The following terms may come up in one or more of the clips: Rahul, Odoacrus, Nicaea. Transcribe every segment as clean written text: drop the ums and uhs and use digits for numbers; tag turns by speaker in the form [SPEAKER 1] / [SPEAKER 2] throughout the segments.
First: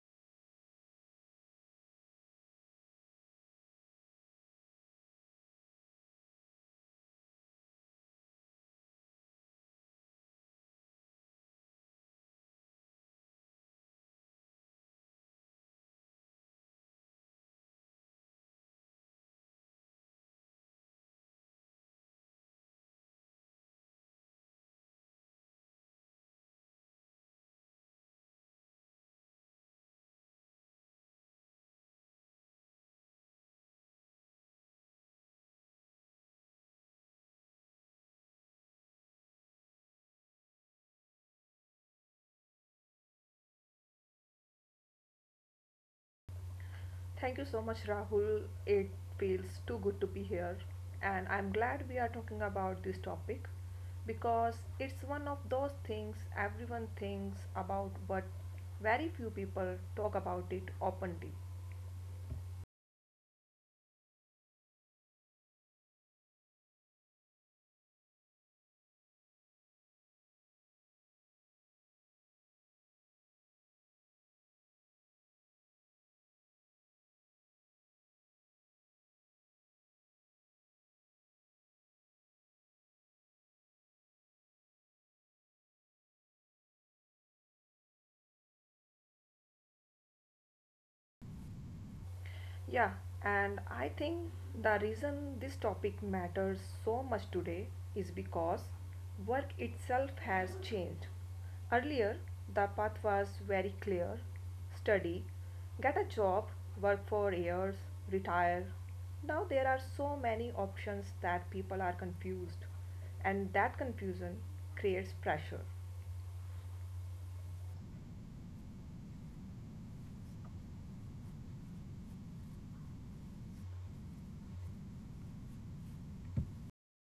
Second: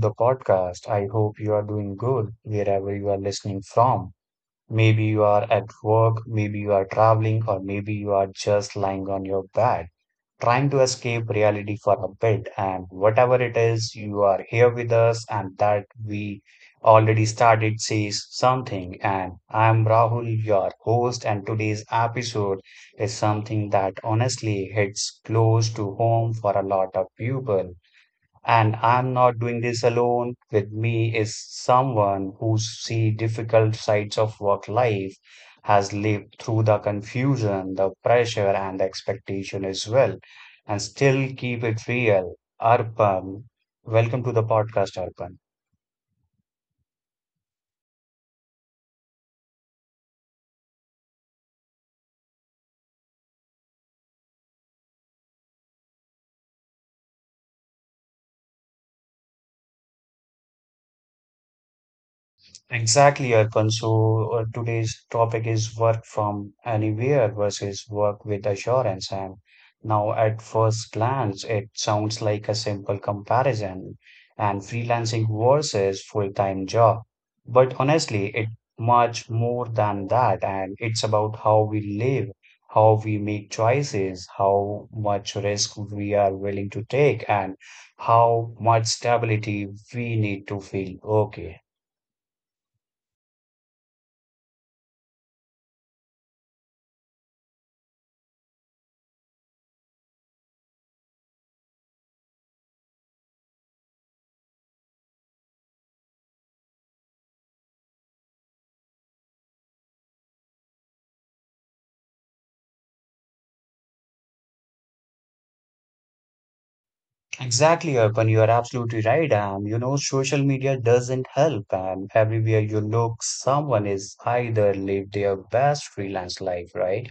[SPEAKER 1] the podcast. I hope you are doing good wherever you are listening from. Maybe you are at work, maybe you are traveling, or maybe you are just lying on your bed, trying to escape reality for a bit. And whatever it is, you are here with us, and that we already started says something. And I'm Rahul, your host, and today's episode is something that honestly hits close to home for a lot of people and I'm not doing this alone. With me is someone who's seen difficult sides of work life, has lived through the confusion, the pressure, and the expectation as well, and still keep it real. Arpan, welcome to the podcast, Arpan.
[SPEAKER 2] Thank you so much, Rahul. It feels too good to be here. And I'm glad we are talking about this topic because it's one of those things everyone thinks about, but very few people talk about it openly.
[SPEAKER 1] Exactly, Arpan. So today's topic is work from anywhere versus work with assurance. And now, at first glance, it sounds like a simple comparison and freelancing versus full-time job. But honestly, it much more than that. And it's about how we live, how we make choices, how much risk we are willing to take, and how much stability we need to feel okay.
[SPEAKER 2] Yeah, and I think the reason this topic matters so much today is because work itself has changed. Earlier, the path was very clear study, get a job, work for years, retire. Now there are so many options that people are confused, and that confusion creates pressure.
[SPEAKER 1] Exactly, Arpan, you are absolutely right. And you know, social media doesn't help. And everywhere you look, someone is either live their best freelance life, right?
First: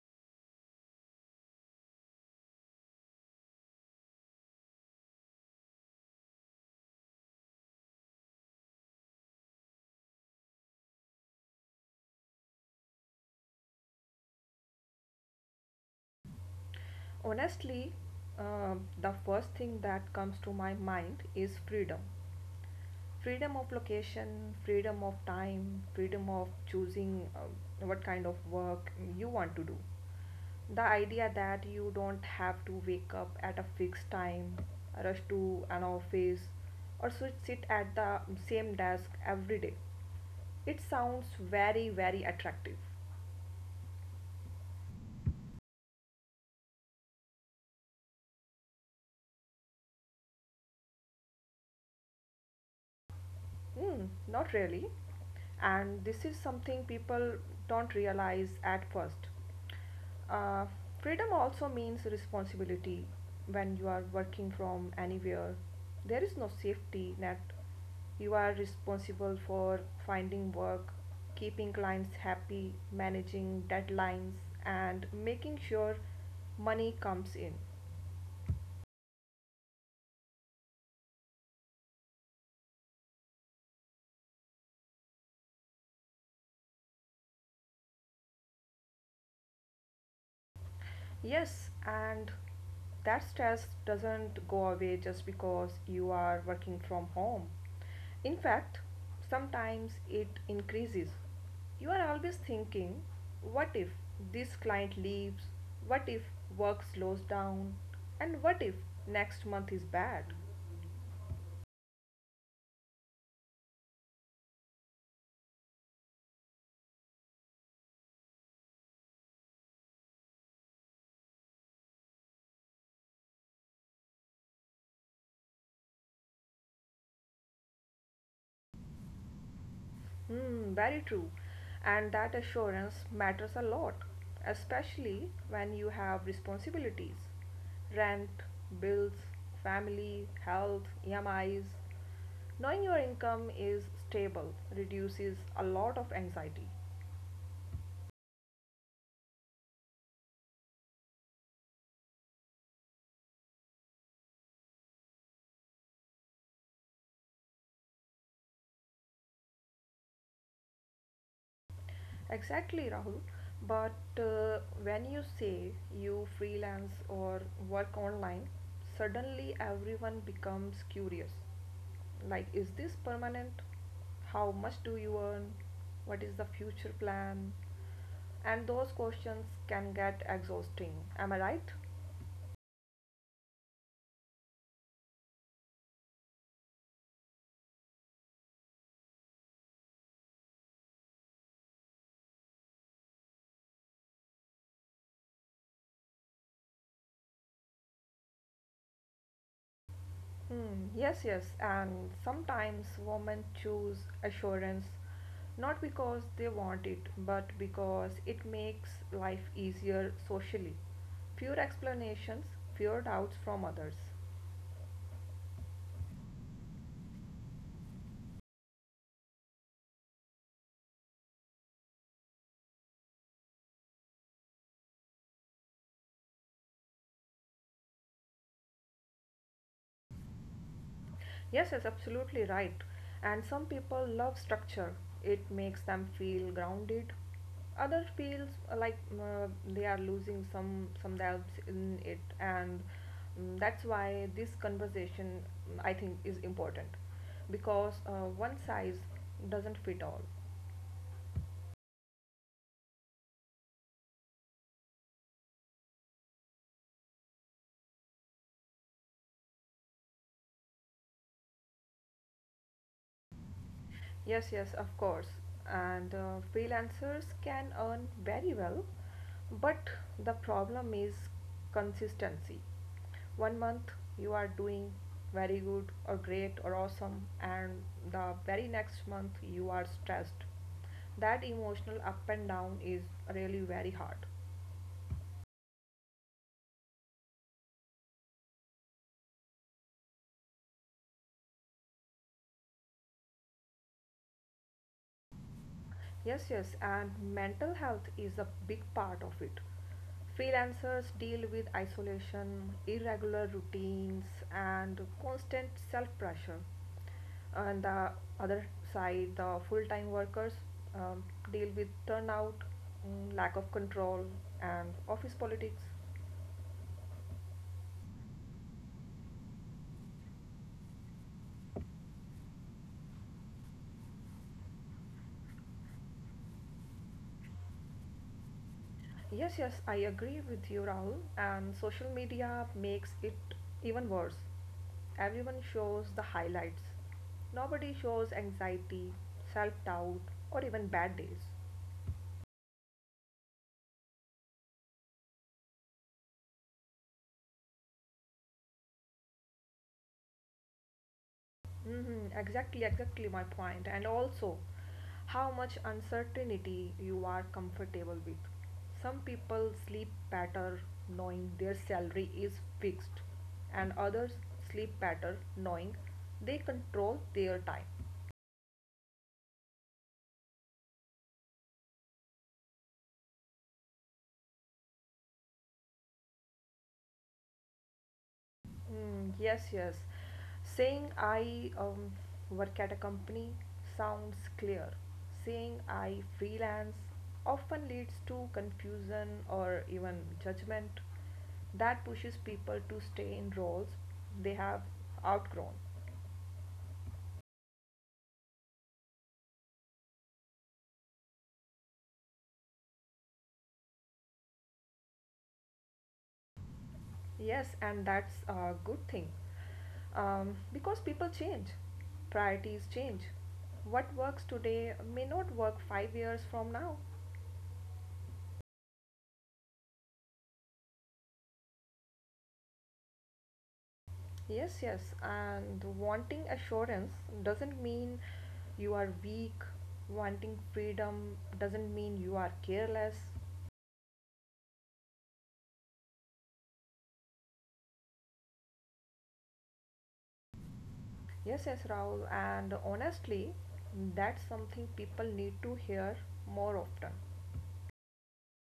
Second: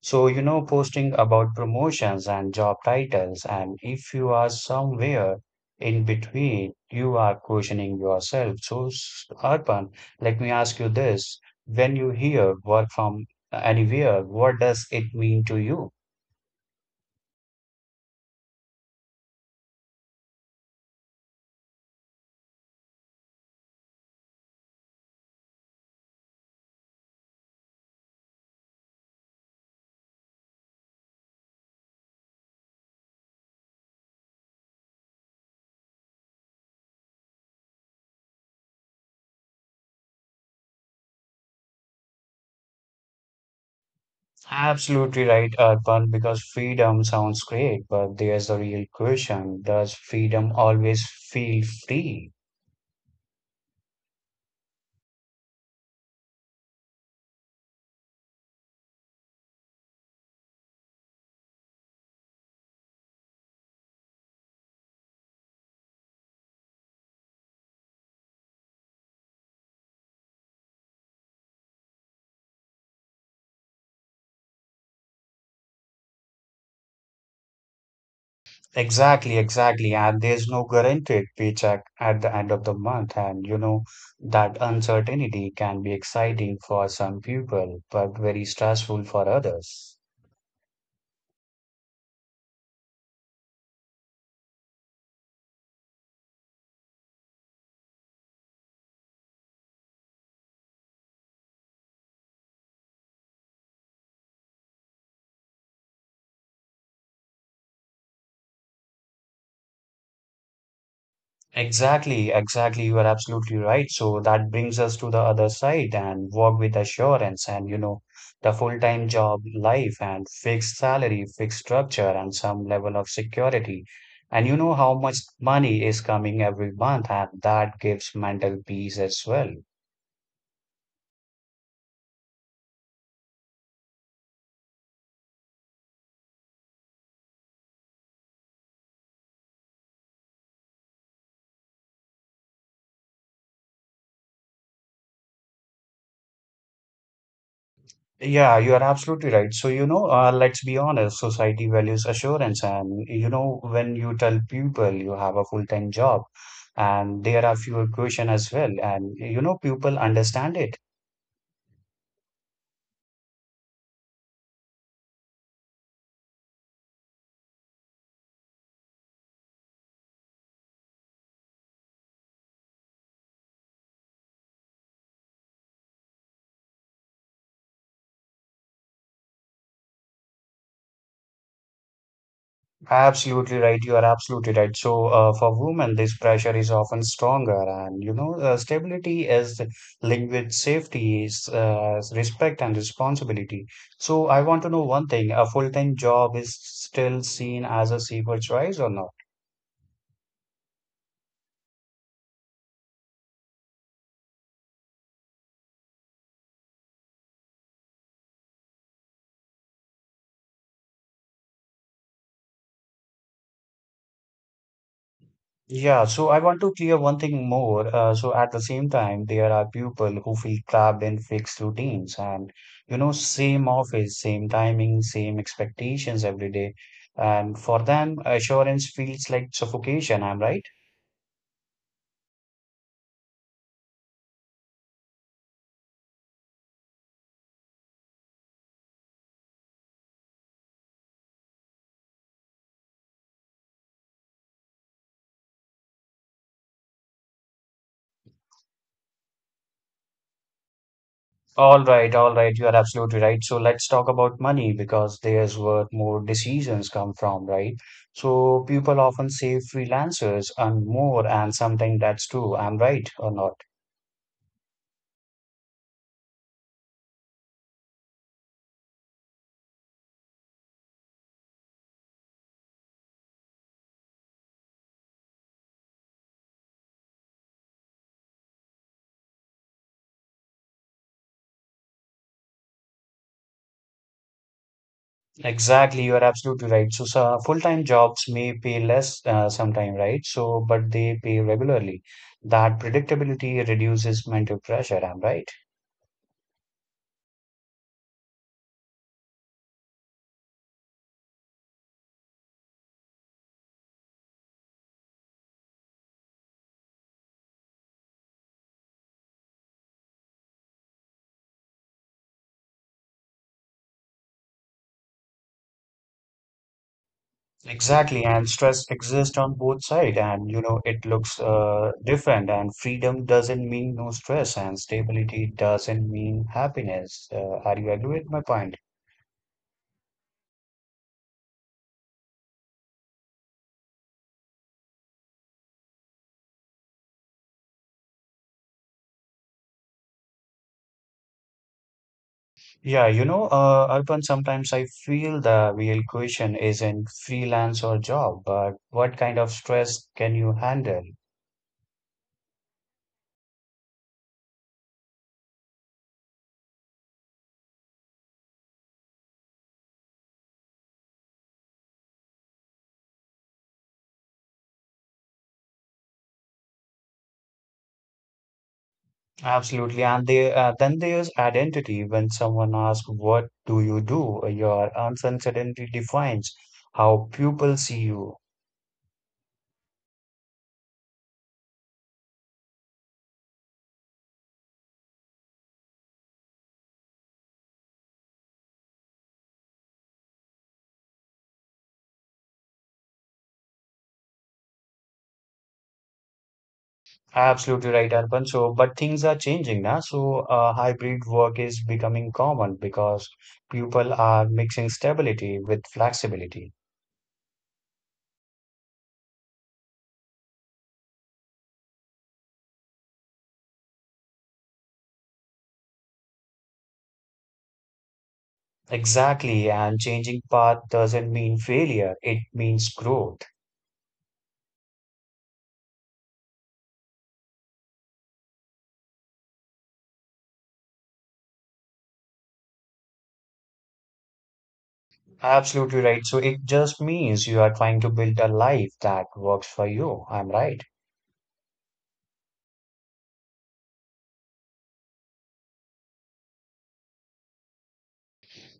[SPEAKER 1] So, you know, posting about promotions and job titles, and if you are somewhere in between, you are questioning yourself. So, Arpan, let me ask you this. When you hear work from anywhere, what does it mean to you?
[SPEAKER 2] Honestly, the first thing that comes to my mind is freedom. Freedom of location, freedom of time, freedom of choosing what kind of work you want to do. The idea that you don't have to wake up at a fixed time, rush to an office, or sit at the same desk every day. It sounds very, very attractive.
[SPEAKER 1] Absolutely right, Arpan, because freedom sounds great, but there's a real question. Does freedom always feel free?
[SPEAKER 2] Mm, not really. And this is something people don't realize at first. Uh, Freedom also means responsibility when you are working from anywhere. There is no safety net. You are responsible for finding work, keeping clients happy, managing deadlines, and making sure money comes in.
[SPEAKER 1] Exactly, exactly. And there's no guaranteed paycheck at the end of the month. And you know, that uncertainty can be exciting for some people, but very stressful for others.
[SPEAKER 2] Yes, and that stress doesn't go away just because you are working from home. In fact, sometimes it increases. You are always thinking, what if this client leaves? What if work slows down? And what if next month is bad?
[SPEAKER 1] Exactly, exactly. You are absolutely right. So that brings us to the other side and work with assurance and, you know, the full-time job life and fixed salary, fixed structure, and some level of security. And you know how much money is coming every month, and that gives mental peace as well.
[SPEAKER 2] Hmm, very true. And that assurance matters a lot, especially when you have responsibilities rent, bills, family, health, EMIs. Knowing your income is stable reduces a lot of anxiety.
[SPEAKER 1] Yeah, you are absolutely right. So, you know, let's be honest, society values assurance. And, you know, when you tell people you have a full-time job and there are fewer questions as well, and, you know, people understand it.
[SPEAKER 2] Exactly, Rahul. But when you say you freelance or work online, suddenly everyone becomes curious. Like, is this permanent? How much do you earn? What is the future plan? And those questions can get exhausting. Am I right?
[SPEAKER 1] Absolutely right. You are absolutely right. So, for women, this pressure is often stronger. And, you know, stability is linked with safety, is, respect, and responsibility. So, I want to know one thing, a full-time job is still seen as a safer choice or not?
[SPEAKER 2] Mm, yes, yes, and sometimes women choose assurance not because they want it, but because it makes life easier socially. Fewer explanations, fewer doubts from others.
[SPEAKER 1] Yeah, so I want to clear one thing more. So at the same time, there are people who feel trapped in fixed routines and, you know, same office, same timing, same expectations every day. And for them, assurance feels like suffocation. I'm right.
[SPEAKER 2] Yes, yes, absolutely right. And some people love structure. It makes them feel grounded. Others feels like they are losing some themselves in it, and that's why this conversation I think is important because one size doesn't fit all.
[SPEAKER 1] All right, all right. You are absolutely right. So let's talk about money because there's where more decisions come from, right? So people often say freelancers earn more, and sometimes that's true. I'm right or not?
[SPEAKER 2] Yes, yes, of course. And freelancers can earn very well, but the problem is consistency. One month you are doing very good or great or awesome, and the very next month you are stressed. That emotional up and down is really very hard.
[SPEAKER 1] Exactly, you are absolutely right. So, full-time jobs may pay less sometime, right? So, but they pay regularly. That predictability reduces mental pressure. I'm right.
[SPEAKER 2] Yes, yes, and mental health is a big part of it. Freelancers deal with isolation, irregular routines, and constant self pressure. On the other side, the full time workers um, deal with turnout, lack of control, and office politics.
[SPEAKER 1] Exactly, and stress exists on both sides, and you know it looks different. And freedom doesn't mean no stress, and stability doesn't mean happiness. Are you agree with my point?
[SPEAKER 2] Yes, yes, I agree with you, Rahul. And social media makes it even worse. Everyone shows the highlights. Nobody shows anxiety, self doubt, or even bad days.
[SPEAKER 1] Yeah, you know, Arpan, sometimes I feel the real question isn't freelance or job, but what kind of stress can you handle?
[SPEAKER 2] Hmm, exactly, exactly my point. And also, how much uncertainty you are comfortable with. Some people sleep better knowing their salary is fixed, and others sleep better knowing they control their time.
[SPEAKER 1] Absolutely, and they, then there's identity. When someone asks, "What do you do?" Your uncertainty defines how people see you.
[SPEAKER 2] Mm, yes, yes. Saying I work at a company sounds clear. Saying I freelance often leads to confusion or even judgment that pushes people to stay in roles they have outgrown.
[SPEAKER 1] Absolutely right, Arpan. So, but things are changing now. So, hybrid work is becoming common because people are mixing stability with flexibility.
[SPEAKER 2] Yes, and that's a good thing because people change, priorities change. What works today may not work 5 years from now.
[SPEAKER 1] Exactly. And changing path doesn't mean failure, it means growth.
[SPEAKER 2] Yes, yes, and wanting assurance doesn't mean you are weak, wanting freedom doesn't mean you are careless.
[SPEAKER 1] Absolutely right. So, it just means you are trying to build a life that works for you. I'm right.
[SPEAKER 2] Yes, yes, Rahul, and honestly, that's something people need to hear more often.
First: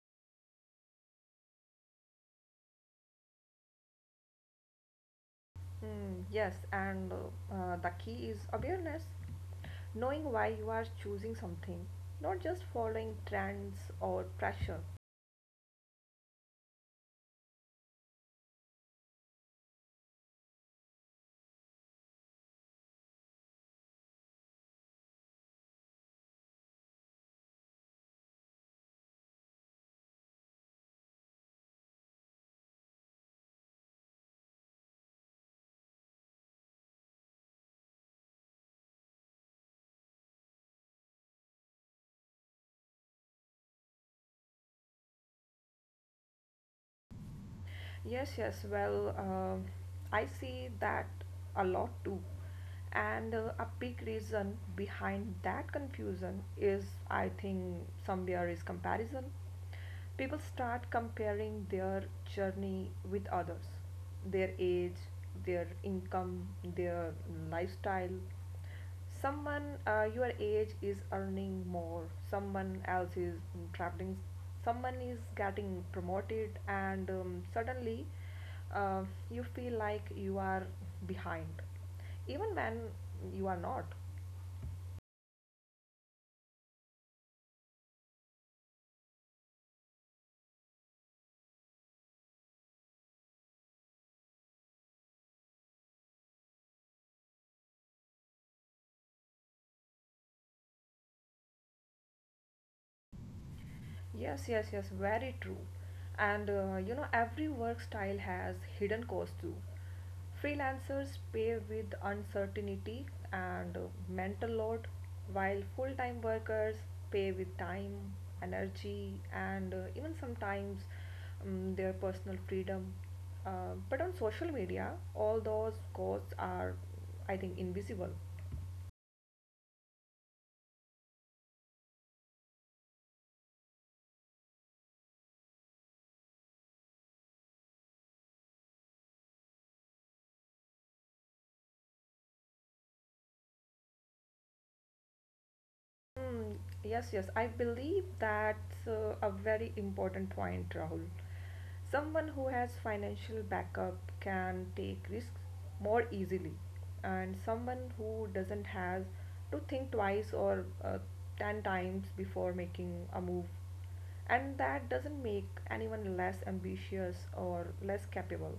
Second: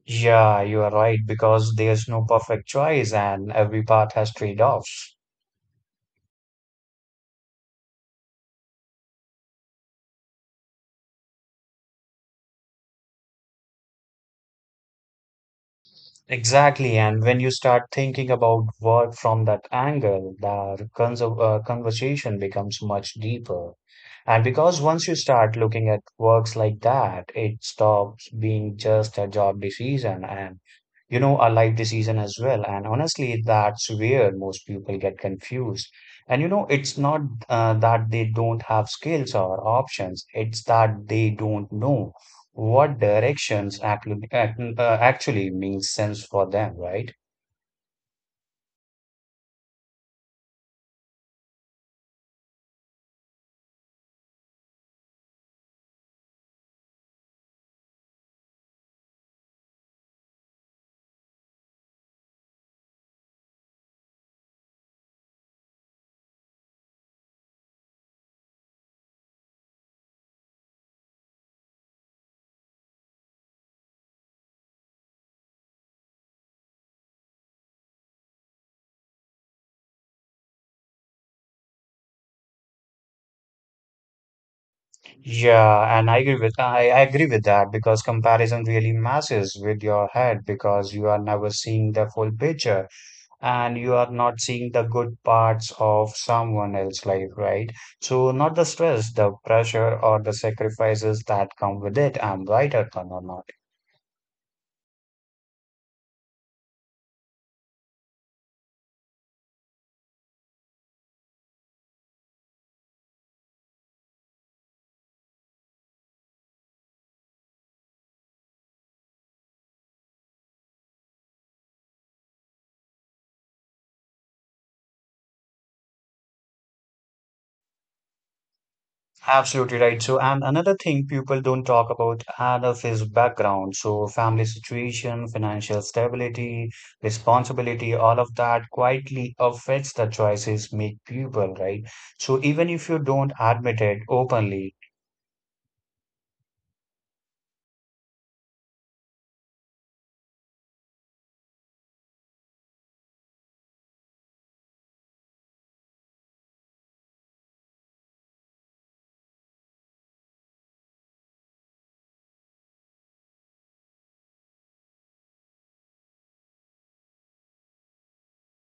[SPEAKER 1] Yeah, you are right because there's no perfect choice and every path has trade-offs.
[SPEAKER 2] Mm, yes, and the key is awareness, knowing why you are choosing something, not just following trends or pressure.
[SPEAKER 1] Exactly. And when you start thinking about work from that angle, the conversation becomes much deeper. And because once you start looking at works like that, it stops being just a job decision and, you know, a life decision as well. And honestly, that's where most people get confused. And, you know, it's not that they don't have skills or options, it's that they don't know what directions actually makes sense for them, right?
[SPEAKER 2] Yes, yes. Well, I see that a lot too. And a big reason behind that confusion is, I think, somewhere is comparison. People start comparing their journey with others, their age, their income, their lifestyle someone your age is earning more, someone else is traveling, someone is getting promoted and suddenly uh, you feel like you are behind even when you are not.
[SPEAKER 1] Yeah, and I agree with that because comparison really messes with your head because you are never seeing the full picture and you are not seeing the good parts of someone else's life, right? So not the stress, the pressure or the sacrifices that come with it. I'm right, Arpan, or not?
[SPEAKER 2] Yes, yes, yes, very true. And you know, every work style has hidden costs too. Freelancers pay with uncertainty and mental load, while full time workers pay with time, energy, and even sometimes their personal freedom. But on social media, all those costs are, I think, invisible.
[SPEAKER 1] Absolutely right. So, and another thing people don't talk about enough is background. So, family situation, financial stability, responsibility, all of that quietly affects the choices make people, right? So, even if you don't admit it openly,
[SPEAKER 2] Mm, yes, yes. I believe that's a very important point, Rahul. Someone who has financial backup can take risks more easily, and someone who doesn't has to think twice or 10 times before making a move. And that doesn't make anyone less ambitious or less capable.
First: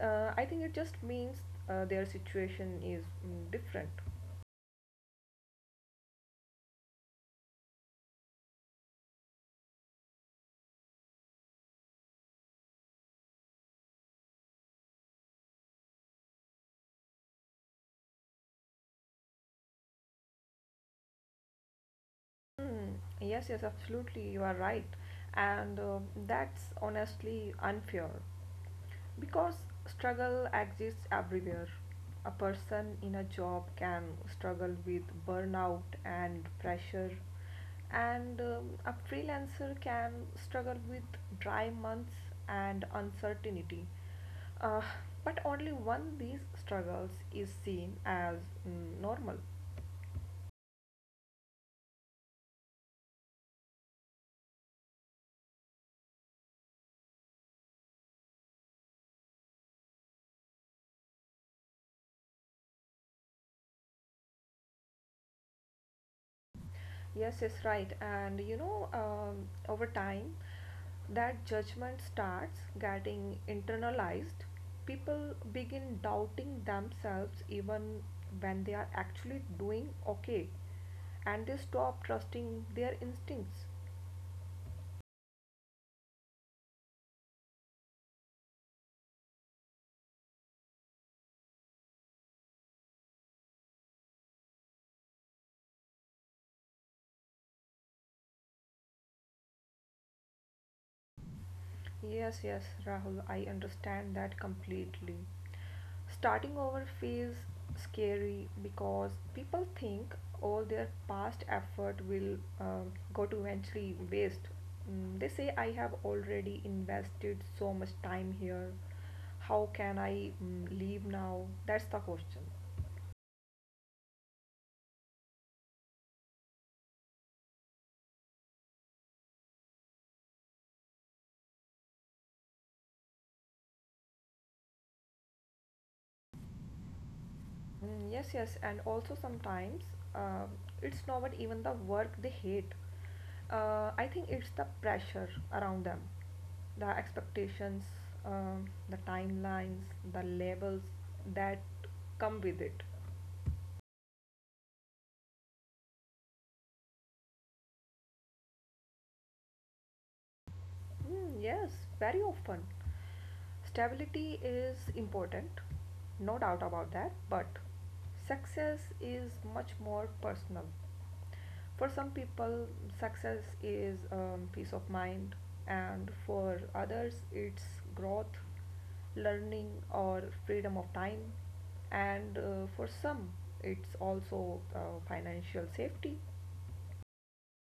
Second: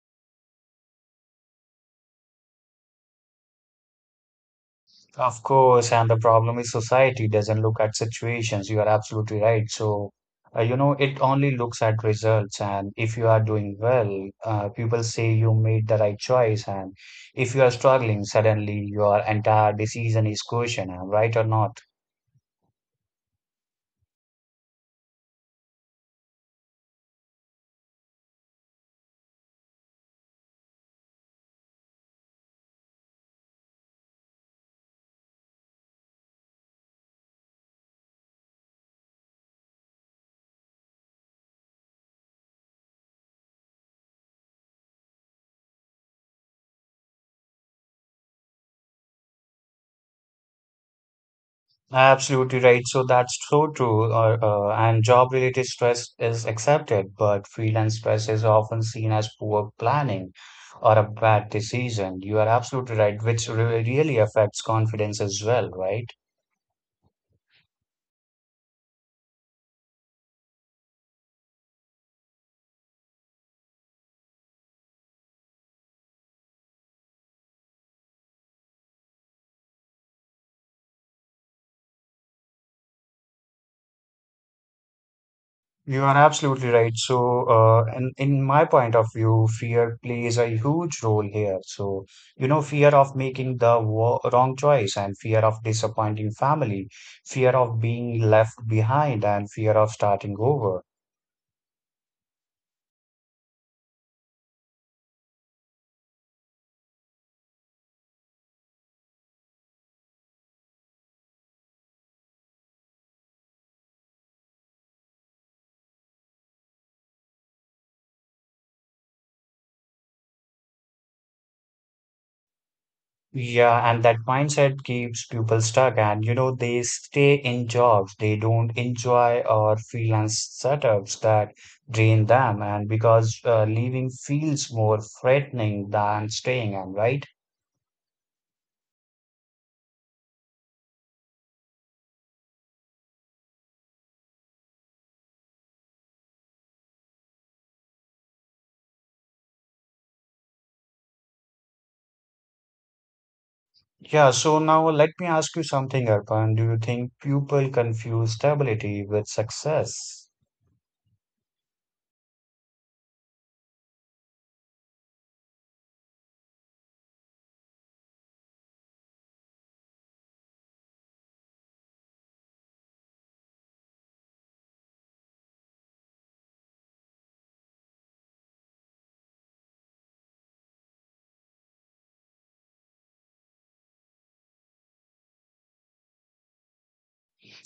[SPEAKER 2] I think it just means their situation is different.
[SPEAKER 1] Of course, and the problem is society doesn't look at situations. You are absolutely right. So, you know, it only looks at results. And if you are doing well, people say you made the right choice. And if you are struggling, suddenly your entire decision is questioned, am right or not?
[SPEAKER 2] Hmm, yes, yes, absolutely. You are right. And that's honestly unfair because struggle exists everywhere. A person in a job can struggle with burnout and pressure, and a freelancer can struggle with dry months and uncertainty. Uh, but only one these struggles is seen as normal.
[SPEAKER 1] Absolutely right. So that's so true. And job-related stress is accepted, but freelance stress is often seen as poor planning or a bad decision. You are absolutely right, which re really affects confidence as well, right?
[SPEAKER 2] Yes, yes, right. And you know, over time, that judgment starts getting internalized. People begin doubting themselves even when they are actually doing okay, and they stop trusting their instincts.
[SPEAKER 1] You are absolutely right. So, and in my point of view, fear plays a huge role here. So, you know, fear of making the wrong choice and fear of disappointing family, fear of being left behind and fear of starting over.
[SPEAKER 2] Yes, yes, Rahul, I understand that completely. Starting over feels scary because people think all their past effort will go to eventually waste. Mm, they say, I have already invested so much time here. How can I leave now? That's the question.
[SPEAKER 1] Yeah, and that mindset keeps people stuck and, you know, they stay in jobs they don't enjoy or freelance setups that drain them. And because leaving feels more threatening than staying, am I right?
[SPEAKER 2] Mm, yes, yes, and also sometimes um it's not even the work they hate. I think it's the pressure around them, the expectations, the timelines, the labels that come with it.
[SPEAKER 1] Yeah, so now let me ask you something, Arpan. Do you think people confuse stability with success?
[SPEAKER 2] Mm, yes, very often. Stability is important, no doubt about that, but success is much more personal. For some people, success is peace of mind, and for others, it's growth, learning, or freedom of time, and for some, it's also financial safety.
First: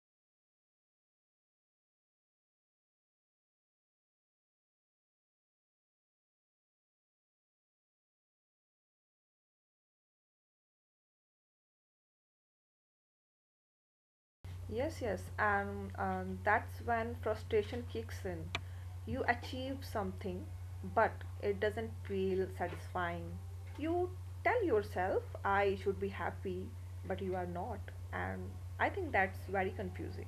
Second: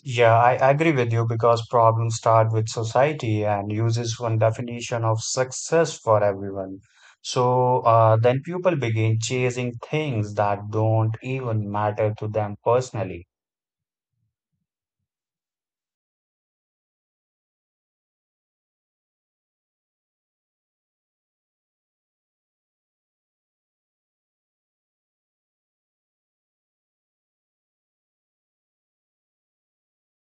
[SPEAKER 1] Yeah, I agree with you because problems start with society and uses one definition of success for everyone. So then people begin chasing things that don't even matter to them personally.
[SPEAKER 2] Yes, yes, and that's when frustration kicks in. You achieve something, but it doesn't feel satisfying. You tell yourself, I should be happy, but you are not. And I think that's very confusing.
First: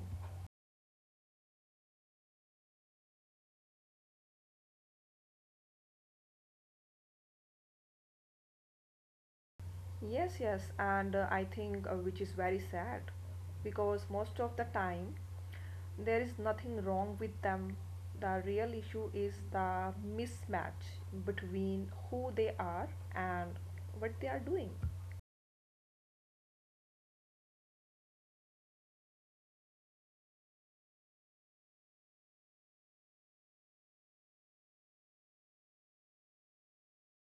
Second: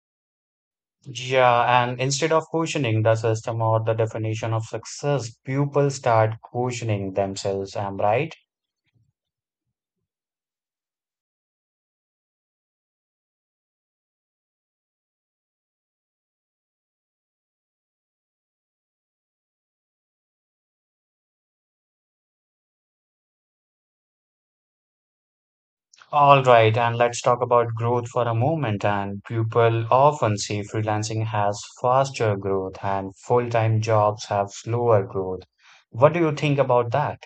[SPEAKER 1] Yeah, and instead of questioning the system or the definition of success, people start questioning themselves. Am I right?
[SPEAKER 2] Yes, yes, and I think which is very sad because most of the time there is nothing wrong with them. The real issue is the mismatch between who they are and what they are doing.
[SPEAKER 1] All right, and let's talk about growth for a moment. And people often say freelancing has faster growth and full-time jobs have slower growth. What do you think about that?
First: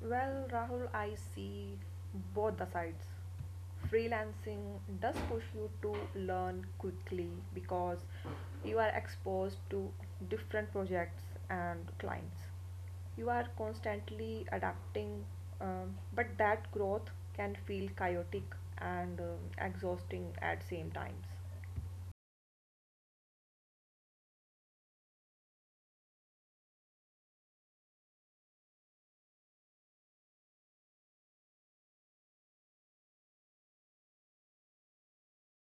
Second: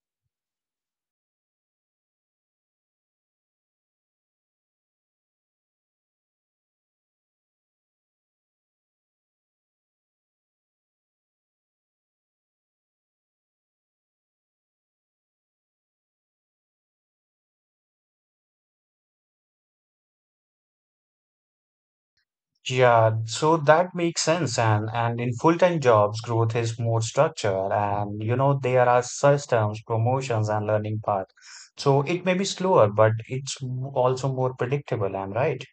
[SPEAKER 2] Well, Rahul, I see both the sides. Freelancing does push you to learn quickly because you are exposed to different projects and clients. You are constantly adapting, but that growth can feel chaotic and exhausting at same times.
[SPEAKER 1] Yeah, so that makes sense. And in full-time jobs, growth is more structured, and you know there are systems, promotions, and learning path. So it may be slower, but it's also more predictable. I'm right.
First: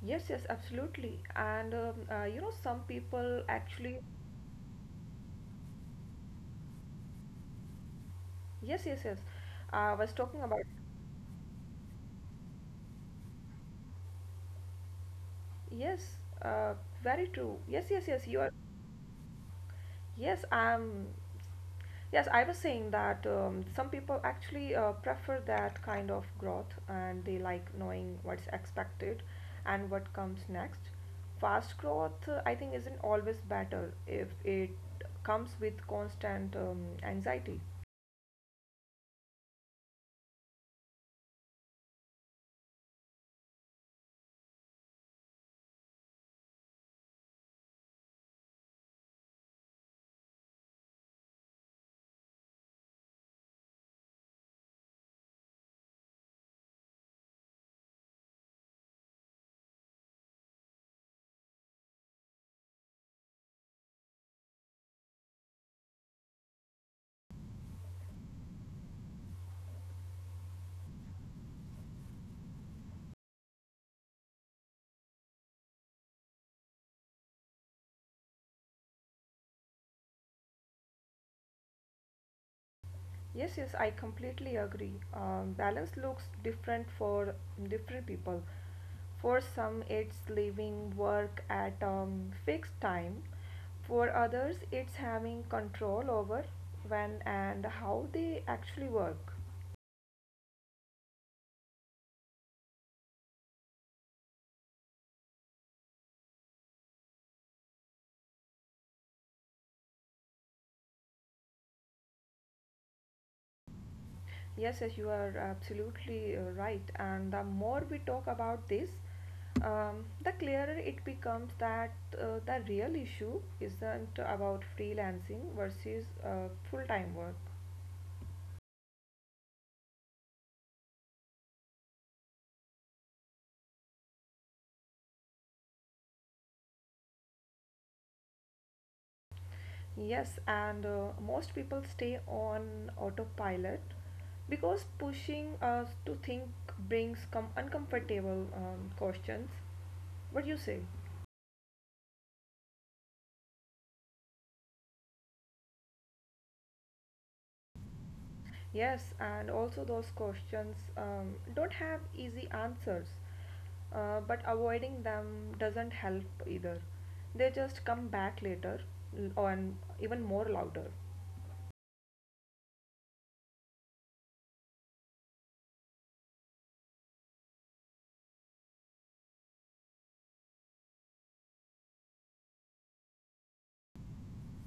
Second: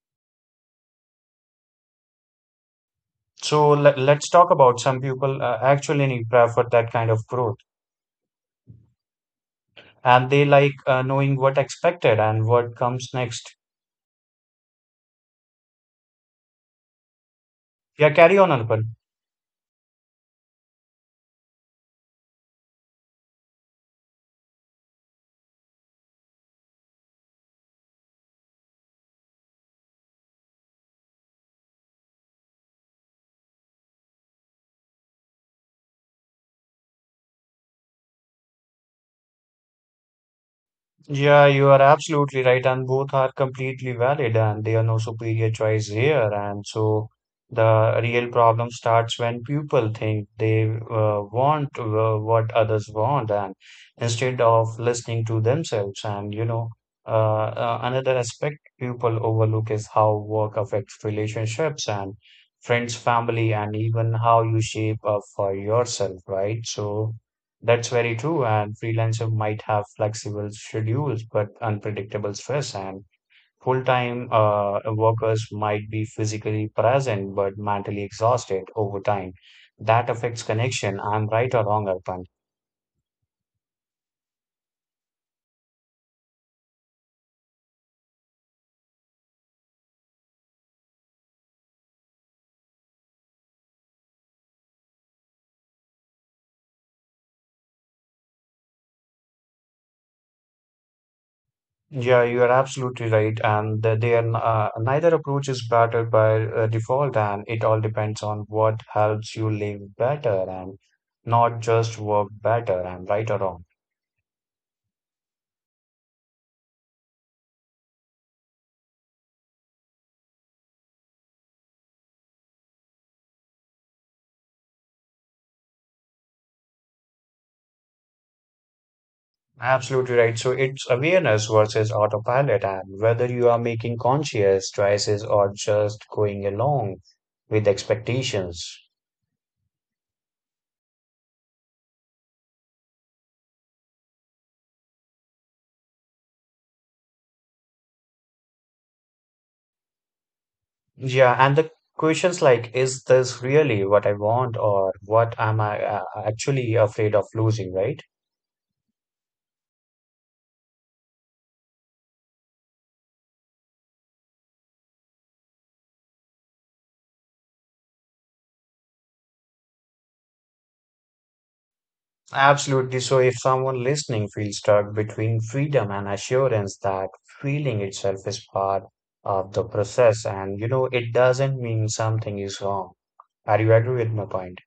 [SPEAKER 2] Yes, yes, absolutely. And you know, some people
[SPEAKER 1] So
[SPEAKER 2] actually,
[SPEAKER 1] let's talk about some people actually prefer that kind of growth.
[SPEAKER 2] yes, yes, yes. I was
[SPEAKER 1] And
[SPEAKER 2] talking
[SPEAKER 1] they
[SPEAKER 2] about
[SPEAKER 1] like knowing what expected and what comes next.
[SPEAKER 2] yes, uh, very true. Yes, yes,
[SPEAKER 1] Yeah,
[SPEAKER 2] yes.
[SPEAKER 1] carry
[SPEAKER 2] You are.
[SPEAKER 1] on, Arpan.
[SPEAKER 2] Yes, I'm. Yes, I was saying that some people actually prefer that kind of growth, and they like knowing what's expected and what comes next. Fast growth, I think, isn't always better if it comes with constant anxiety.
[SPEAKER 1] Yeah, you are absolutely right, and both are completely valid, and they are no superior choice here. And so the real problem starts when people think they want what others want, and instead of listening to themselves. And you know, another aspect people overlook is how work affects relationships and friends, family, and even how you shape up for yourself, right? So. That's very true, and freelancer might have flexible schedules but unpredictable stress, and full-time workers might be physically present but mentally exhausted over time. That affects connection. I'm right or wrong, Arpan?
[SPEAKER 2] Yes, yes, I completely agree. Balance looks different for different people. For some, it's leaving work at fixed time. For others, it's having control over when and how they actually work.
[SPEAKER 1] Yeah, you are absolutely right, and neither approach is better by default, and it all depends on what helps you live better and not just work better. I'm right or wrong.
[SPEAKER 2] Yes, yes, you are absolutely right. And the more we talk about this, the clearer it becomes that the real issue isn't about freelancing versus full time work.
[SPEAKER 1] Absolutely right. So it's awareness versus autopilot, and whether you are making conscious choices or just going along with expectations.
[SPEAKER 2] Yes, and most people stay on autopilot because pushing us to think brings com uncomfortable questions. What you say?
[SPEAKER 1] Yeah, and the questions like, is this really what I want, or what am I actually afraid of losing, right?
[SPEAKER 2] Yes, and also those questions don't have easy answers, but avoiding them doesn't help either. They just come back later and even more louder.
[SPEAKER 1] Absolutely. So, if someone listening feels stuck between freedom and assurance, that feeling itself is part of the process, and you know, it doesn't mean something is wrong. Are you agree with my point?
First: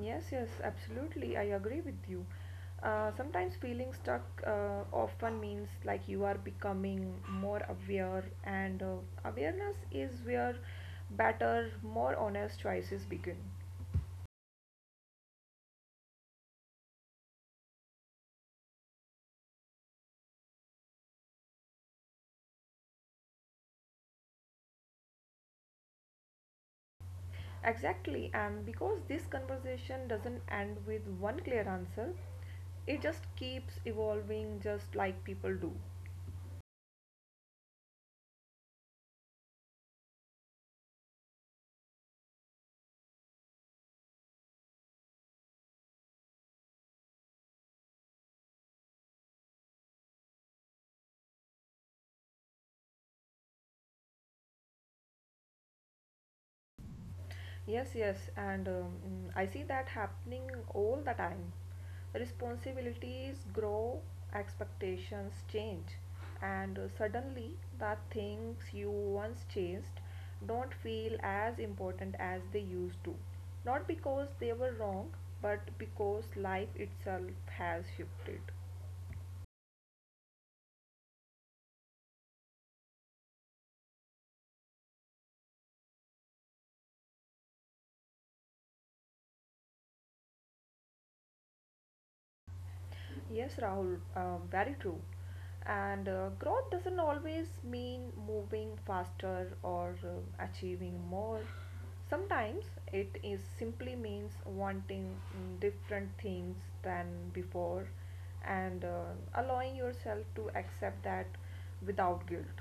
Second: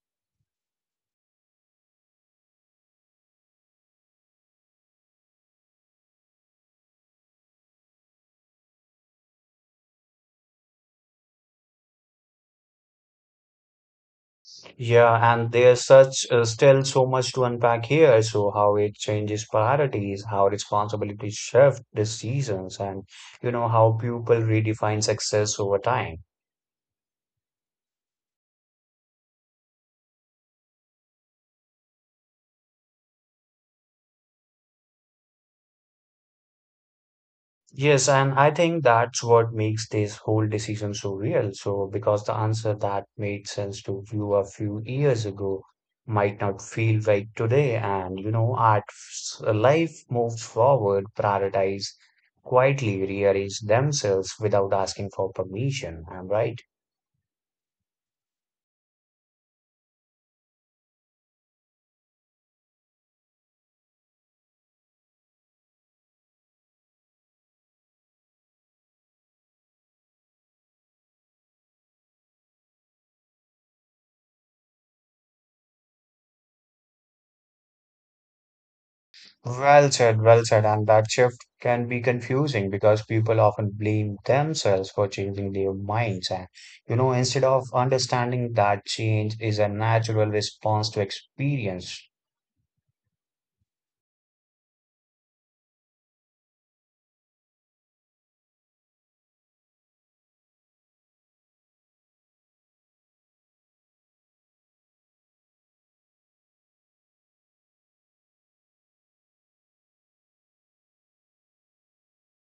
[SPEAKER 2] Yes, yes, absolutely. I agree with you. Sometimes feeling stuck often means like you are becoming more aware, and awareness is where better, more honest choices begin.
[SPEAKER 1] Yeah, and there's such still so much to unpack here. So how it changes priorities, how responsibilities shift decisions, and you know how people redefine success over time.
[SPEAKER 2] Exactly, and because this conversation doesn't end with one clear answer, it just keeps evolving just like people do.
[SPEAKER 1] Yes, and I think that's what makes this whole decision so real. So, because the answer that made sense to you a few years ago might not feel right today, and you know, life moves forward, prioritize quietly, rearrange themselves without asking for permission. I'm right.
[SPEAKER 2] Yes, yes, and I see that happening all the time. Responsibilities grow, expectations change, and suddenly the things you once chased don't feel as important as they used to. Not because they were wrong, but because life itself has shifted.
[SPEAKER 1] Well said, well said. And that shift can be confusing because people often blame themselves for changing their minds. And, you know, instead of understanding that change is a natural response to experience.
[SPEAKER 2] Yes, Rahul, very true. And growth doesn't always mean moving faster or achieving more. Sometimes it is simply means wanting different things than before and allowing yourself to accept that without guilt.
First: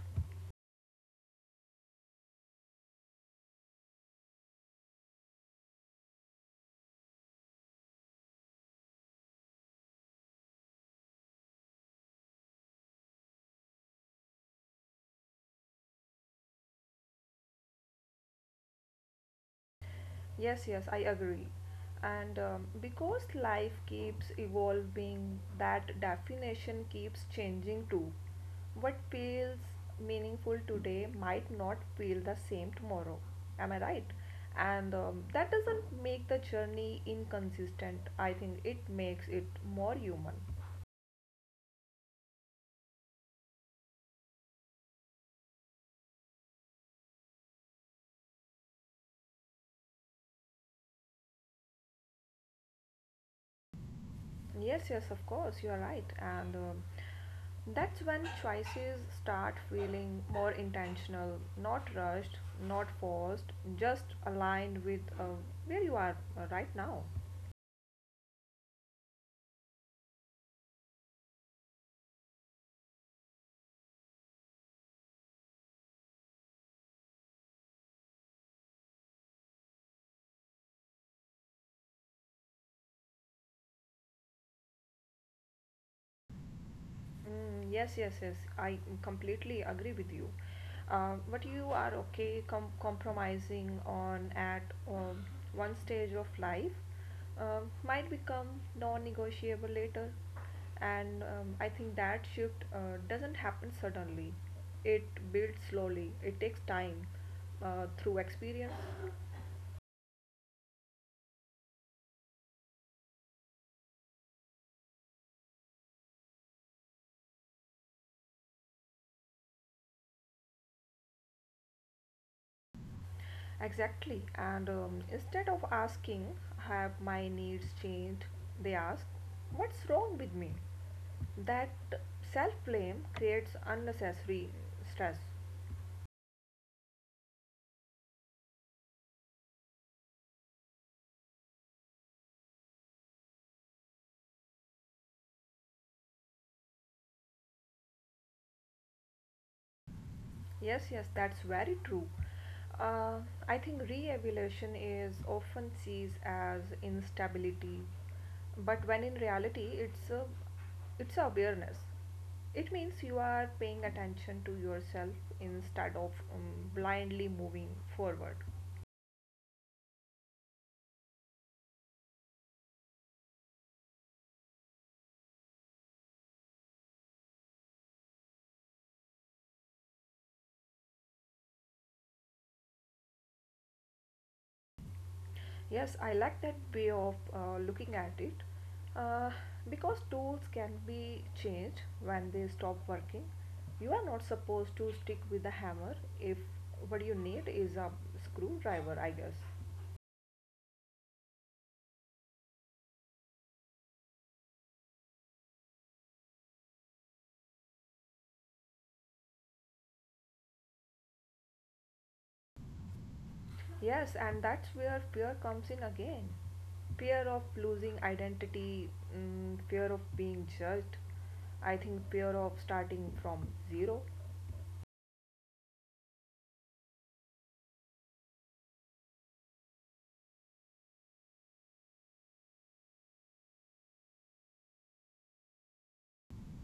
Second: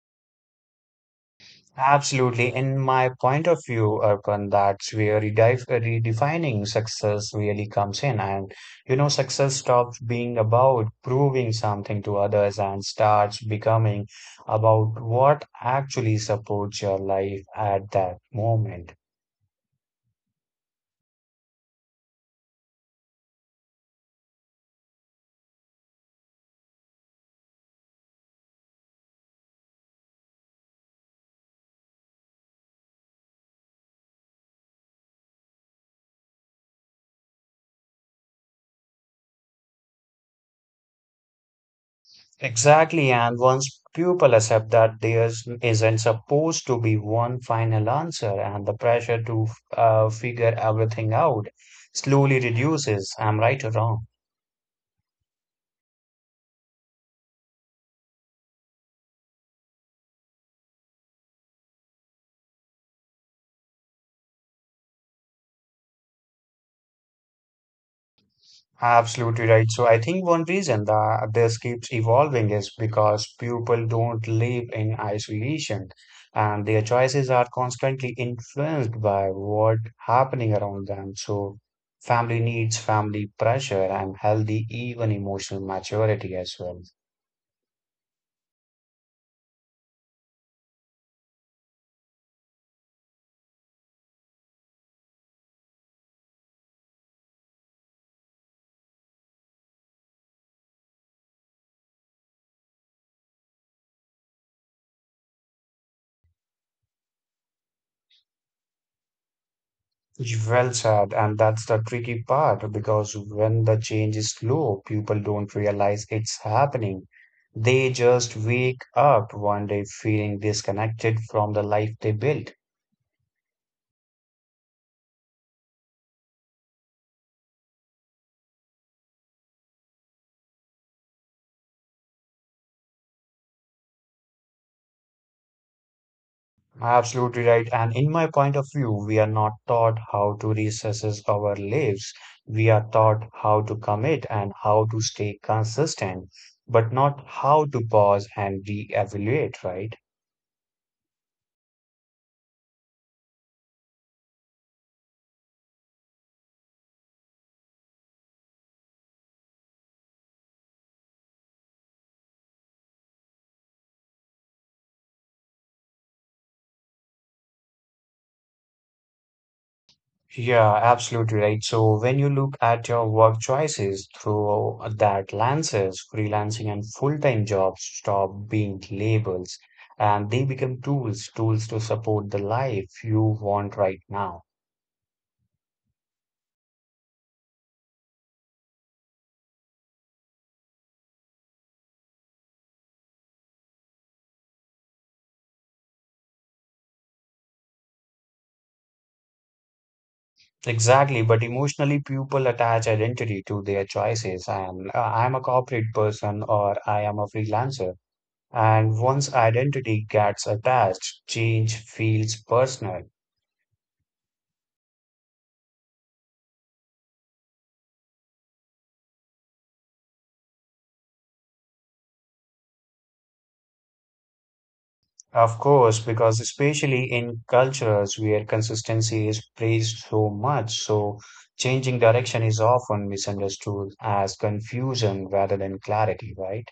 [SPEAKER 1] Absolutely. In my point of view, Arpan, that's where redefining success really comes in. And, you know, success stops being about proving something to others and starts becoming about what actually supports your life at that moment.
[SPEAKER 2] Yes, yes, I agree. And because life keeps evolving, that definition keeps changing too. What feels meaningful today might not feel the same tomorrow. Am I right? And that doesn't make the journey inconsistent. I think it makes it more human.
[SPEAKER 1] Exactly. And once people accept that isn't supposed to be one final answer and the pressure to figure everything out slowly reduces. I'm right or wrong?
[SPEAKER 2] Yes, yes, of course, you are right. And that's when choices start feeling more intentional, not rushed, not forced, just aligned with where you are right now.
[SPEAKER 1] Absolutely right. So I think one reason that this keeps evolving is because people don't live in isolation and their choices are constantly influenced by what happening around them. So family needs, family pressure, and healthy even emotional maturity as well.
[SPEAKER 2] Mm, yes, yes, yes. I completely agree with you. But you are okay compromising on at um, one stage of life might become non-negotiable later, and I think that shift doesn't happen suddenly. It builds slowly. It takes time through experience.
[SPEAKER 1] Well said, and that's the tricky part because when the change is slow, people don't realize it's happening. They just wake up one day feeling disconnected from the life they built.
[SPEAKER 2] Exactly. And instead of asking, have my needs changed? They ask, what's wrong with me? That self blame creates unnecessary stress.
[SPEAKER 1] Absolutely right. And in my point of view, we are not taught how to reassess our lives. We are taught how to commit and how to stay consistent, but not how to pause and reevaluate, right?
[SPEAKER 2] Yes, yes, that's very true. Uh, I think re evaluation is often sees as instability, but when in reality, it's it's awareness. It means you are paying attention to yourself instead of blindly moving forward.
[SPEAKER 1] Yeah, absolutely right. So when you look at your work choices through that lenses, freelancing and full-time jobs stop being labels and they become tools, tools to support the life you want right now.
[SPEAKER 2] Yes, I like that way of looking at it uh, because tools can be changed when they stop working. You are not supposed to stick with the hammer if what you need is a screwdriver, I guess.
[SPEAKER 1] Exactly, but emotionally people attach identity to their choices and I'm a corporate person or I am a freelancer. And once identity gets attached, change feels personal.
[SPEAKER 2] Yes, and that's where fear comes in again. Fear of losing identity, fear of being judged, I think fear of starting from zero.
[SPEAKER 1] Of course, because especially in cultures where consistency is praised so much, so changing direction is often misunderstood as confusion rather than clarity, right?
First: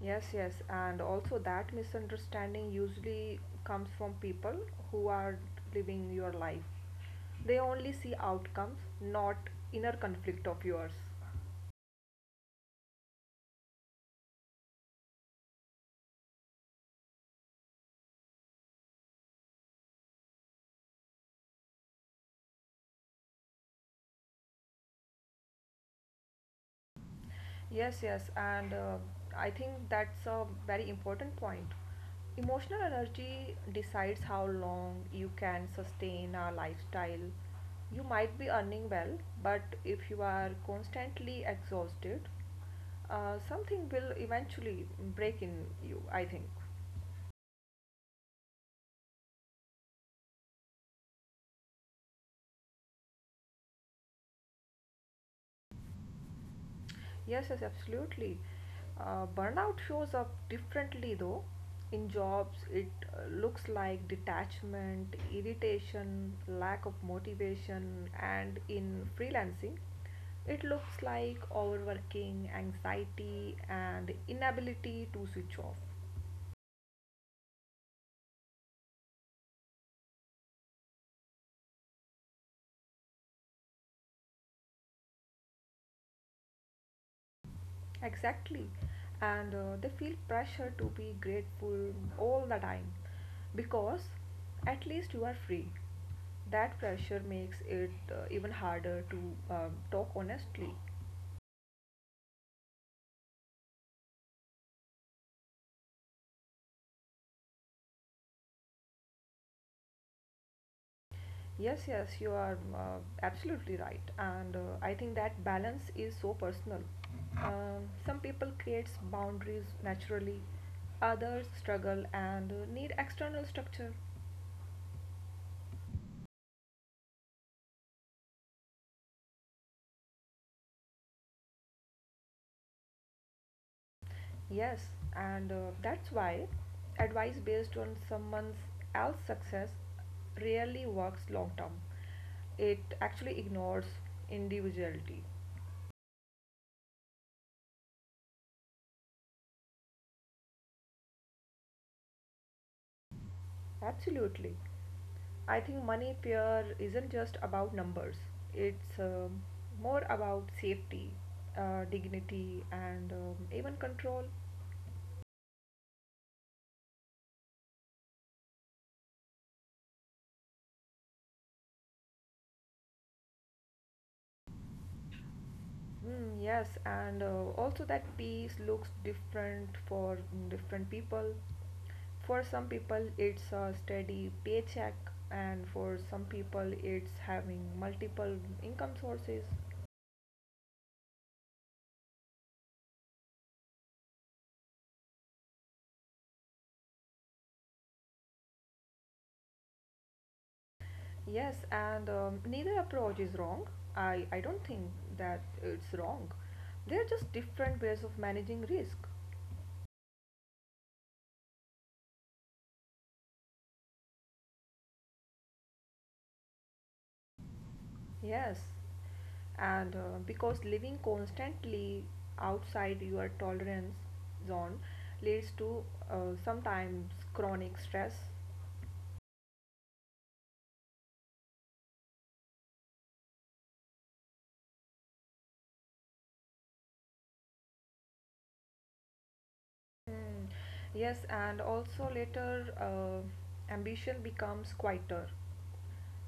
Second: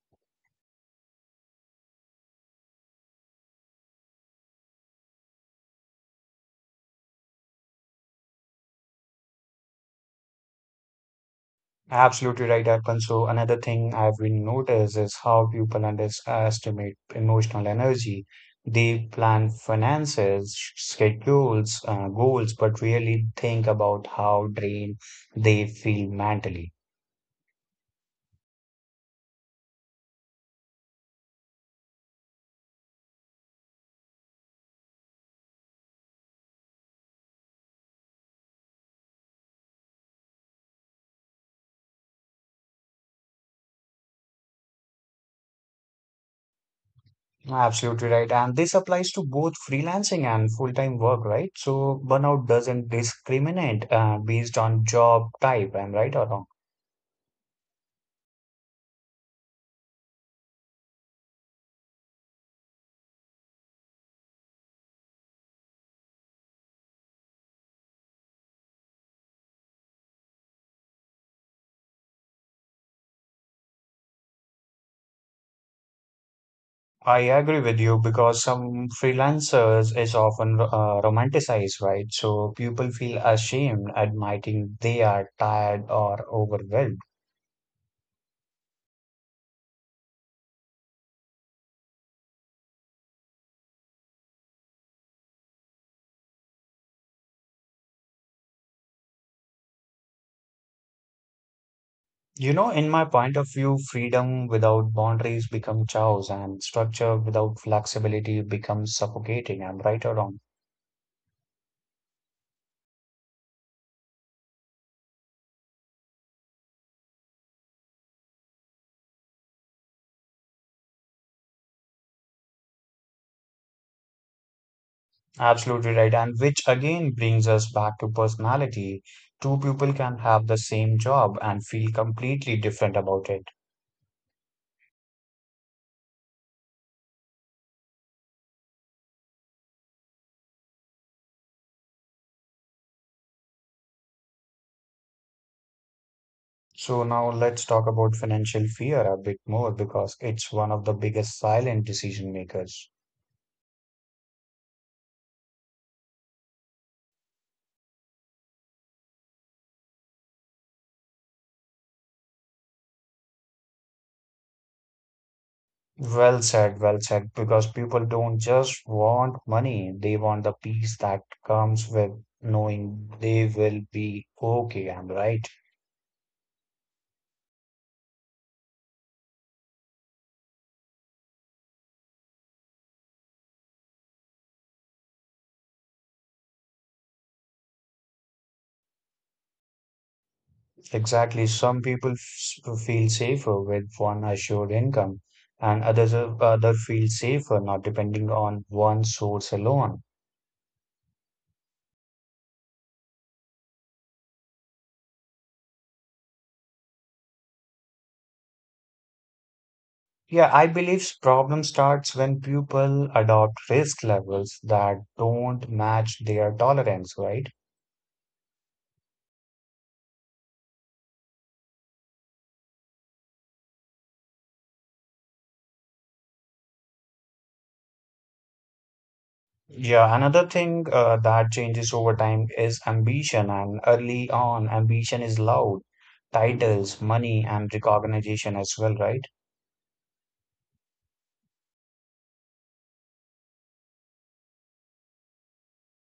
[SPEAKER 2] Yes, yes, and also that misunderstanding usually comes from people who are living your life. They only see outcomes, not inner conflict of yours.
[SPEAKER 1] Absolutely right, Arpan. So another thing I've been noticed is how people underestimate emotional energy. They plan finances, schedules, goals, but really think about how drained they feel mentally.
[SPEAKER 2] Yes, yes, and I think that's a very important point. Emotional energy decides how long you can sustain a lifestyle. You might be earning well, but if you are constantly exhausted, something will eventually break in you, I think.
[SPEAKER 1] Absolutely right. And this applies to both freelancing and full-time work, right? So burnout doesn't discriminate based on job type. Am I right or wrong?
[SPEAKER 2] Yes, yes, absolutely. Burnout shows up differently though. In jobs, it looks like detachment, irritation, lack of motivation, and in freelancing, it looks like overworking, anxiety, and inability to switch off.
[SPEAKER 1] I agree with you because some freelancers is often romanticized, right? So people feel ashamed admitting they are tired or overwhelmed.
[SPEAKER 2] Exactly. And they feel pressure to be grateful all the time because at least you are free. That pressure makes it even harder to talk honestly.
[SPEAKER 1] You know, in my point of view, freedom without boundaries become chaos and structure without flexibility becomes suffocating. Am I right or wrong?
[SPEAKER 2] Yes, yes, you are absolutely right. And I think that balance is so personal. Some people create boundaries naturally, others struggle and need external structure.
[SPEAKER 1] Absolutely right. And which again brings us back to personality. Two people can have the same job and feel completely different about it.
[SPEAKER 2] Yes, and that's why advice based on someone else's success rarely works long term. It actually ignores individuality.
[SPEAKER 1] So now let's talk about financial fear a bit more because it's one of the biggest silent decision makers.
[SPEAKER 2] Absolutely. I think money fear isn't just about numbers, it's more about safety, dignity, and even control.
[SPEAKER 1] Well said, well said. Because people don't just want money, they want the peace that comes with knowing they will be okay. I'm right.
[SPEAKER 2] Mm, yes, and also that piece looks different for different people. For some people, it's a steady paycheck, and for some people, it's having multiple income sources.
[SPEAKER 1] Exactly. Some people feel safer with one assured income, and other feel safer not depending on one source alone.
[SPEAKER 2] Yes, and neither approach is wrong. I don't think that it's wrong. They're just different ways of managing risk.
[SPEAKER 1] Yeah, I believe problem starts when people adopt risk levels that don't match their tolerance, right?
[SPEAKER 2] Yes, and because living constantly outside your tolerance zone leads to sometimes chronic stress.
[SPEAKER 1] Yeah, another thing that changes over time is ambition, and early on, ambition is loud, titles, money, and recognition as well, right?
[SPEAKER 2] Mm, yes, and also later ambition becomes quieter.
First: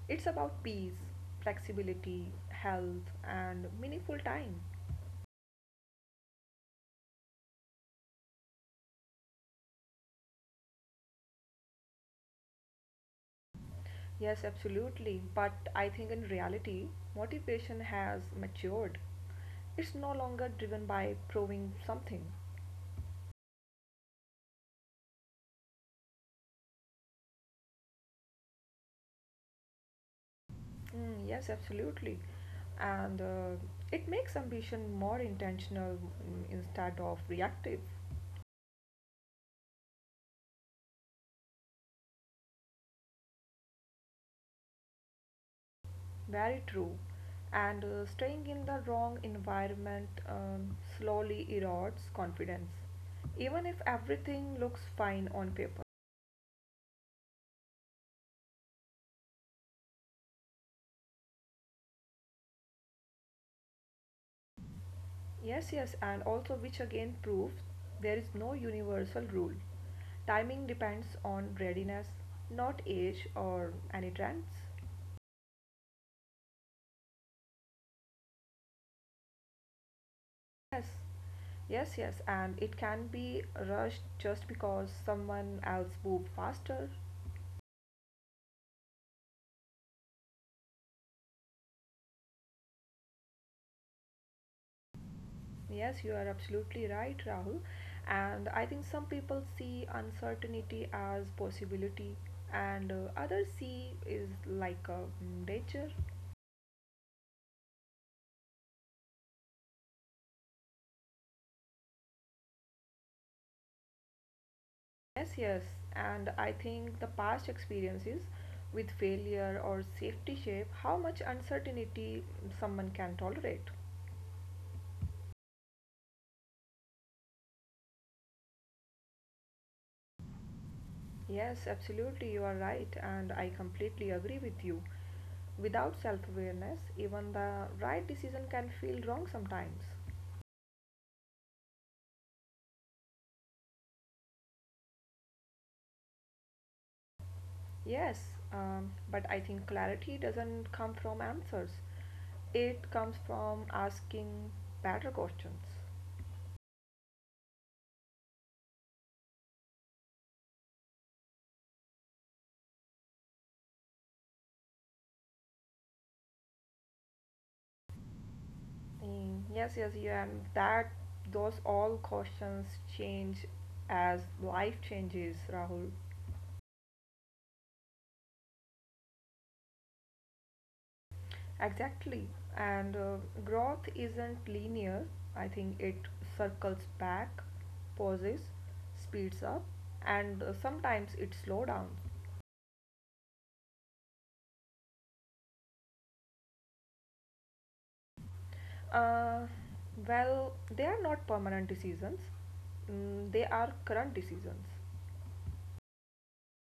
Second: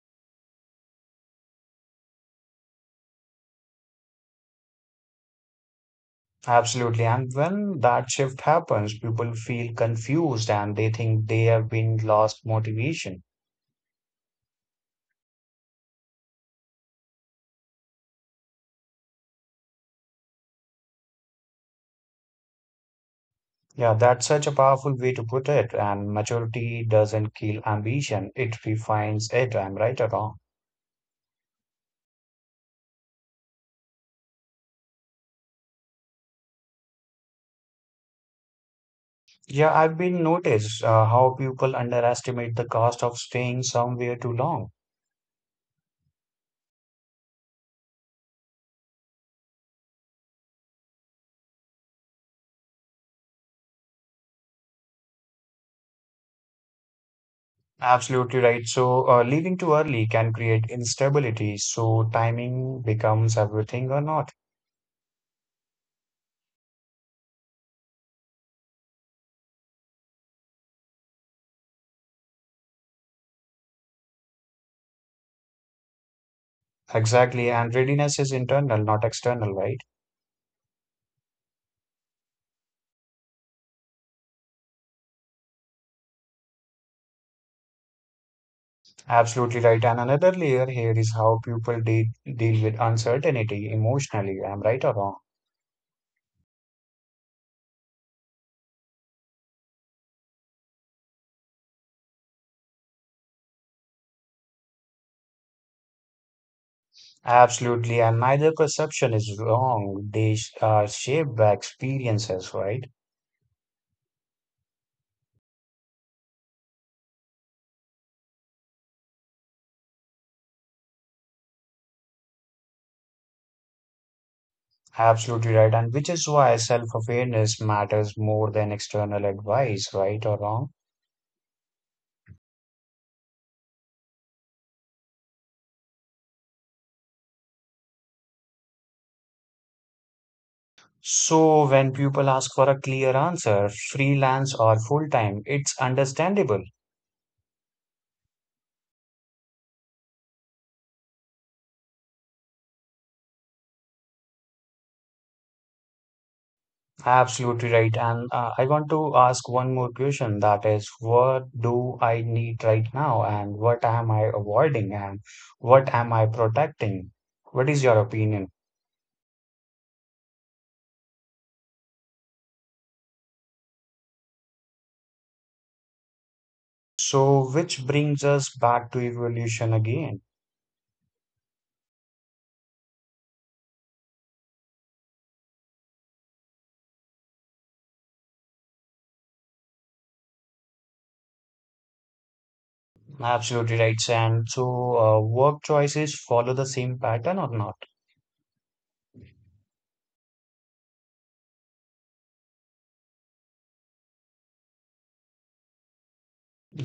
[SPEAKER 2] It's about peace, flexibility, health, and meaningful time.
[SPEAKER 1] Absolutely. And when that shift happens, people feel confused and they think they have been lost motivation.
[SPEAKER 2] Yes, absolutely. But I think in reality, motivation has matured. It's no longer driven by proving something.
[SPEAKER 1] Yeah, that's such a powerful way to put it. And maturity doesn't kill ambition, it refines it. I'm right or wrong.
[SPEAKER 2] Mm, yes, absolutely. And it makes ambition more intentional instead of reactive.
[SPEAKER 1] Yeah, I've been noticed how people underestimate the cost of staying somewhere too long.
[SPEAKER 2] Very true. And staying in the wrong environment slowly erodes confidence, even if everything looks fine on paper.
[SPEAKER 1] Absolutely right. So, leaving too early can create instability. So, timing becomes everything or not.
[SPEAKER 2] Yes, yes, and also which again proves there is no universal rule. Timing depends on readiness, not age or any trends.
[SPEAKER 1] Exactly. And readiness is internal, not external, right?
[SPEAKER 2] Yes, yes, yes, and it can be rushed just because someone else moved faster.
[SPEAKER 1] Absolutely right. And another layer here is how people de deal with uncertainty emotionally. Am I right or wrong?
[SPEAKER 2] Yes, you are absolutely right, Rahul. And I think some people see uncertainty as possibility, and others see is like a danger.
[SPEAKER 1] Absolutely. And neither perception is wrong. They are shaped by experiences, right?
[SPEAKER 2] Yes, yes, and I think the past experiences with failure or safety shape how much uncertainty someone can tolerate.
[SPEAKER 1] Absolutely right. And which is why self-awareness matters more than external advice, right or wrong?
[SPEAKER 2] Yes, absolutely, you are right, and I completely agree with you. Without self awareness, even the right decision can feel wrong sometimes.
[SPEAKER 1] So when people ask for a clear answer, freelance or full time, it's understandable.
[SPEAKER 2] Yes, but I think clarity doesn't come from answers, it comes from asking better questions.
[SPEAKER 1] Absolutely right. And I want to ask one more question, that is, what do I need right now? And what am I avoiding? And what am I protecting? What is your opinion?
[SPEAKER 2] Mm, yes, yes, yeah, and that those all questions change as life changes, Rahul.
[SPEAKER 1] So, which brings us back to evolution again.
[SPEAKER 2] Exactly. And growth isn't linear. I think it circles back, pauses, speeds up, and sometimes it slows down.
[SPEAKER 1] Absolutely right. And so, work choices follow the same pattern or not?
[SPEAKER 2] Uh, well, they are not permanent decisions, they are current decisions.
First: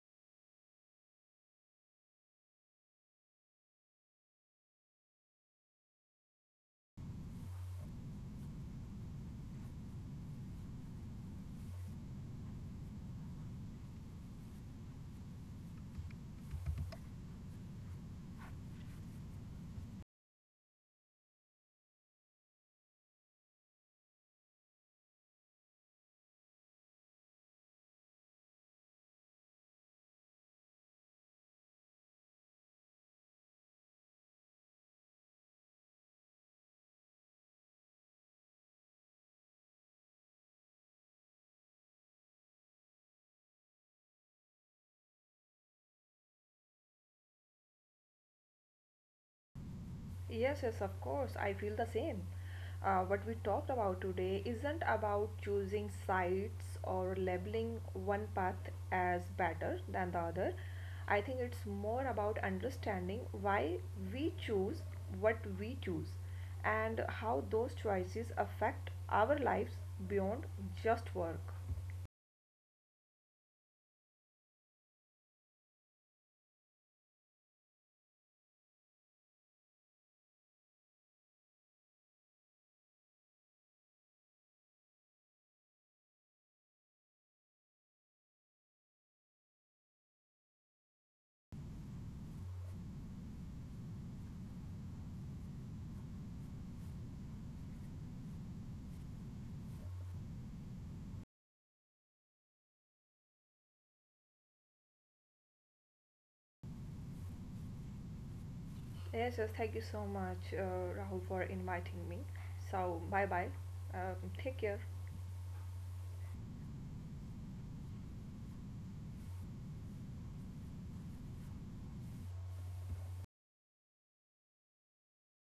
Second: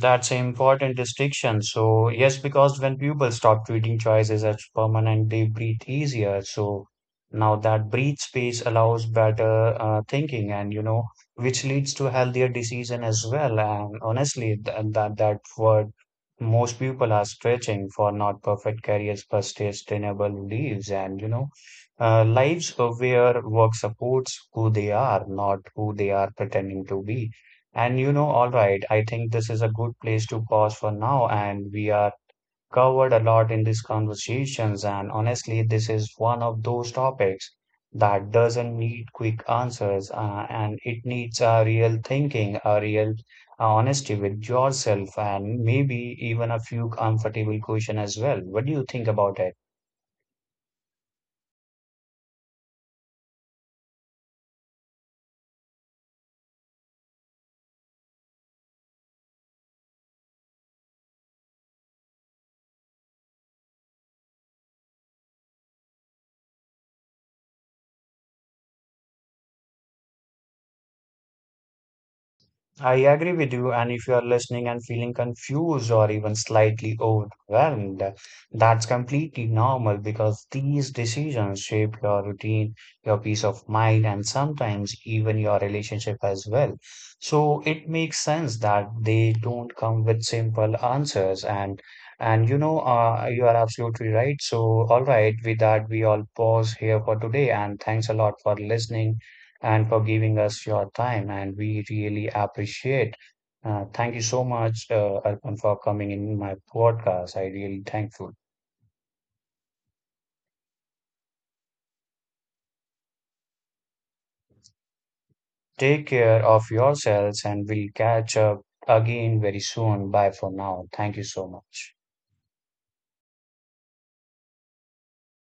[SPEAKER 1] That's an important distinction. So, yes, because when people stop treating choices as permanent, they breathe easier. So, now that breathe space allows better thinking and, you know, which leads to healthier decision as well. And honestly, th that that word most people are stretching for not perfect careers, but sustainable lives and, you know, lives where work supports who they are, not who they are pretending to be. And you know, all right, I think this is a good place to pause for now, and we are covered a lot in these conversations, and honestly, this is one of those topics that doesn't need quick answers, and it needs a real thinking, a real honesty with yourself, and maybe even a few comfortable questions as well. What do you think about it?
[SPEAKER 2] Yes, yes, of course. I feel the same. What we talked about today isn't about choosing sides or labeling one path as better than the other. I think it's more about understanding why we choose what we choose and how those choices affect our lives beyond just work.
[SPEAKER 1] I agree with you. And if you are listening and feeling confused or even slightly overwhelmed, that's completely normal because these decisions shape your routine, your peace of mind, and sometimes even your relationship as well. So it makes sense that they don't come with simple answers. And you know, you are absolutely right. So all right, with that, we all pause here for today. And thanks a lot for listening and for giving us your time. And we really appreciate. Thank you so much, Arpan, for coming in my podcast. I really thankful.
[SPEAKER 2] Yes, yes, thank you so much, Rahul, for inviting me. So, bye bye. Um, Take care.
[SPEAKER 1] Take care of yourselves, and we'll catch up again very soon. Bye for now. Thank you so much.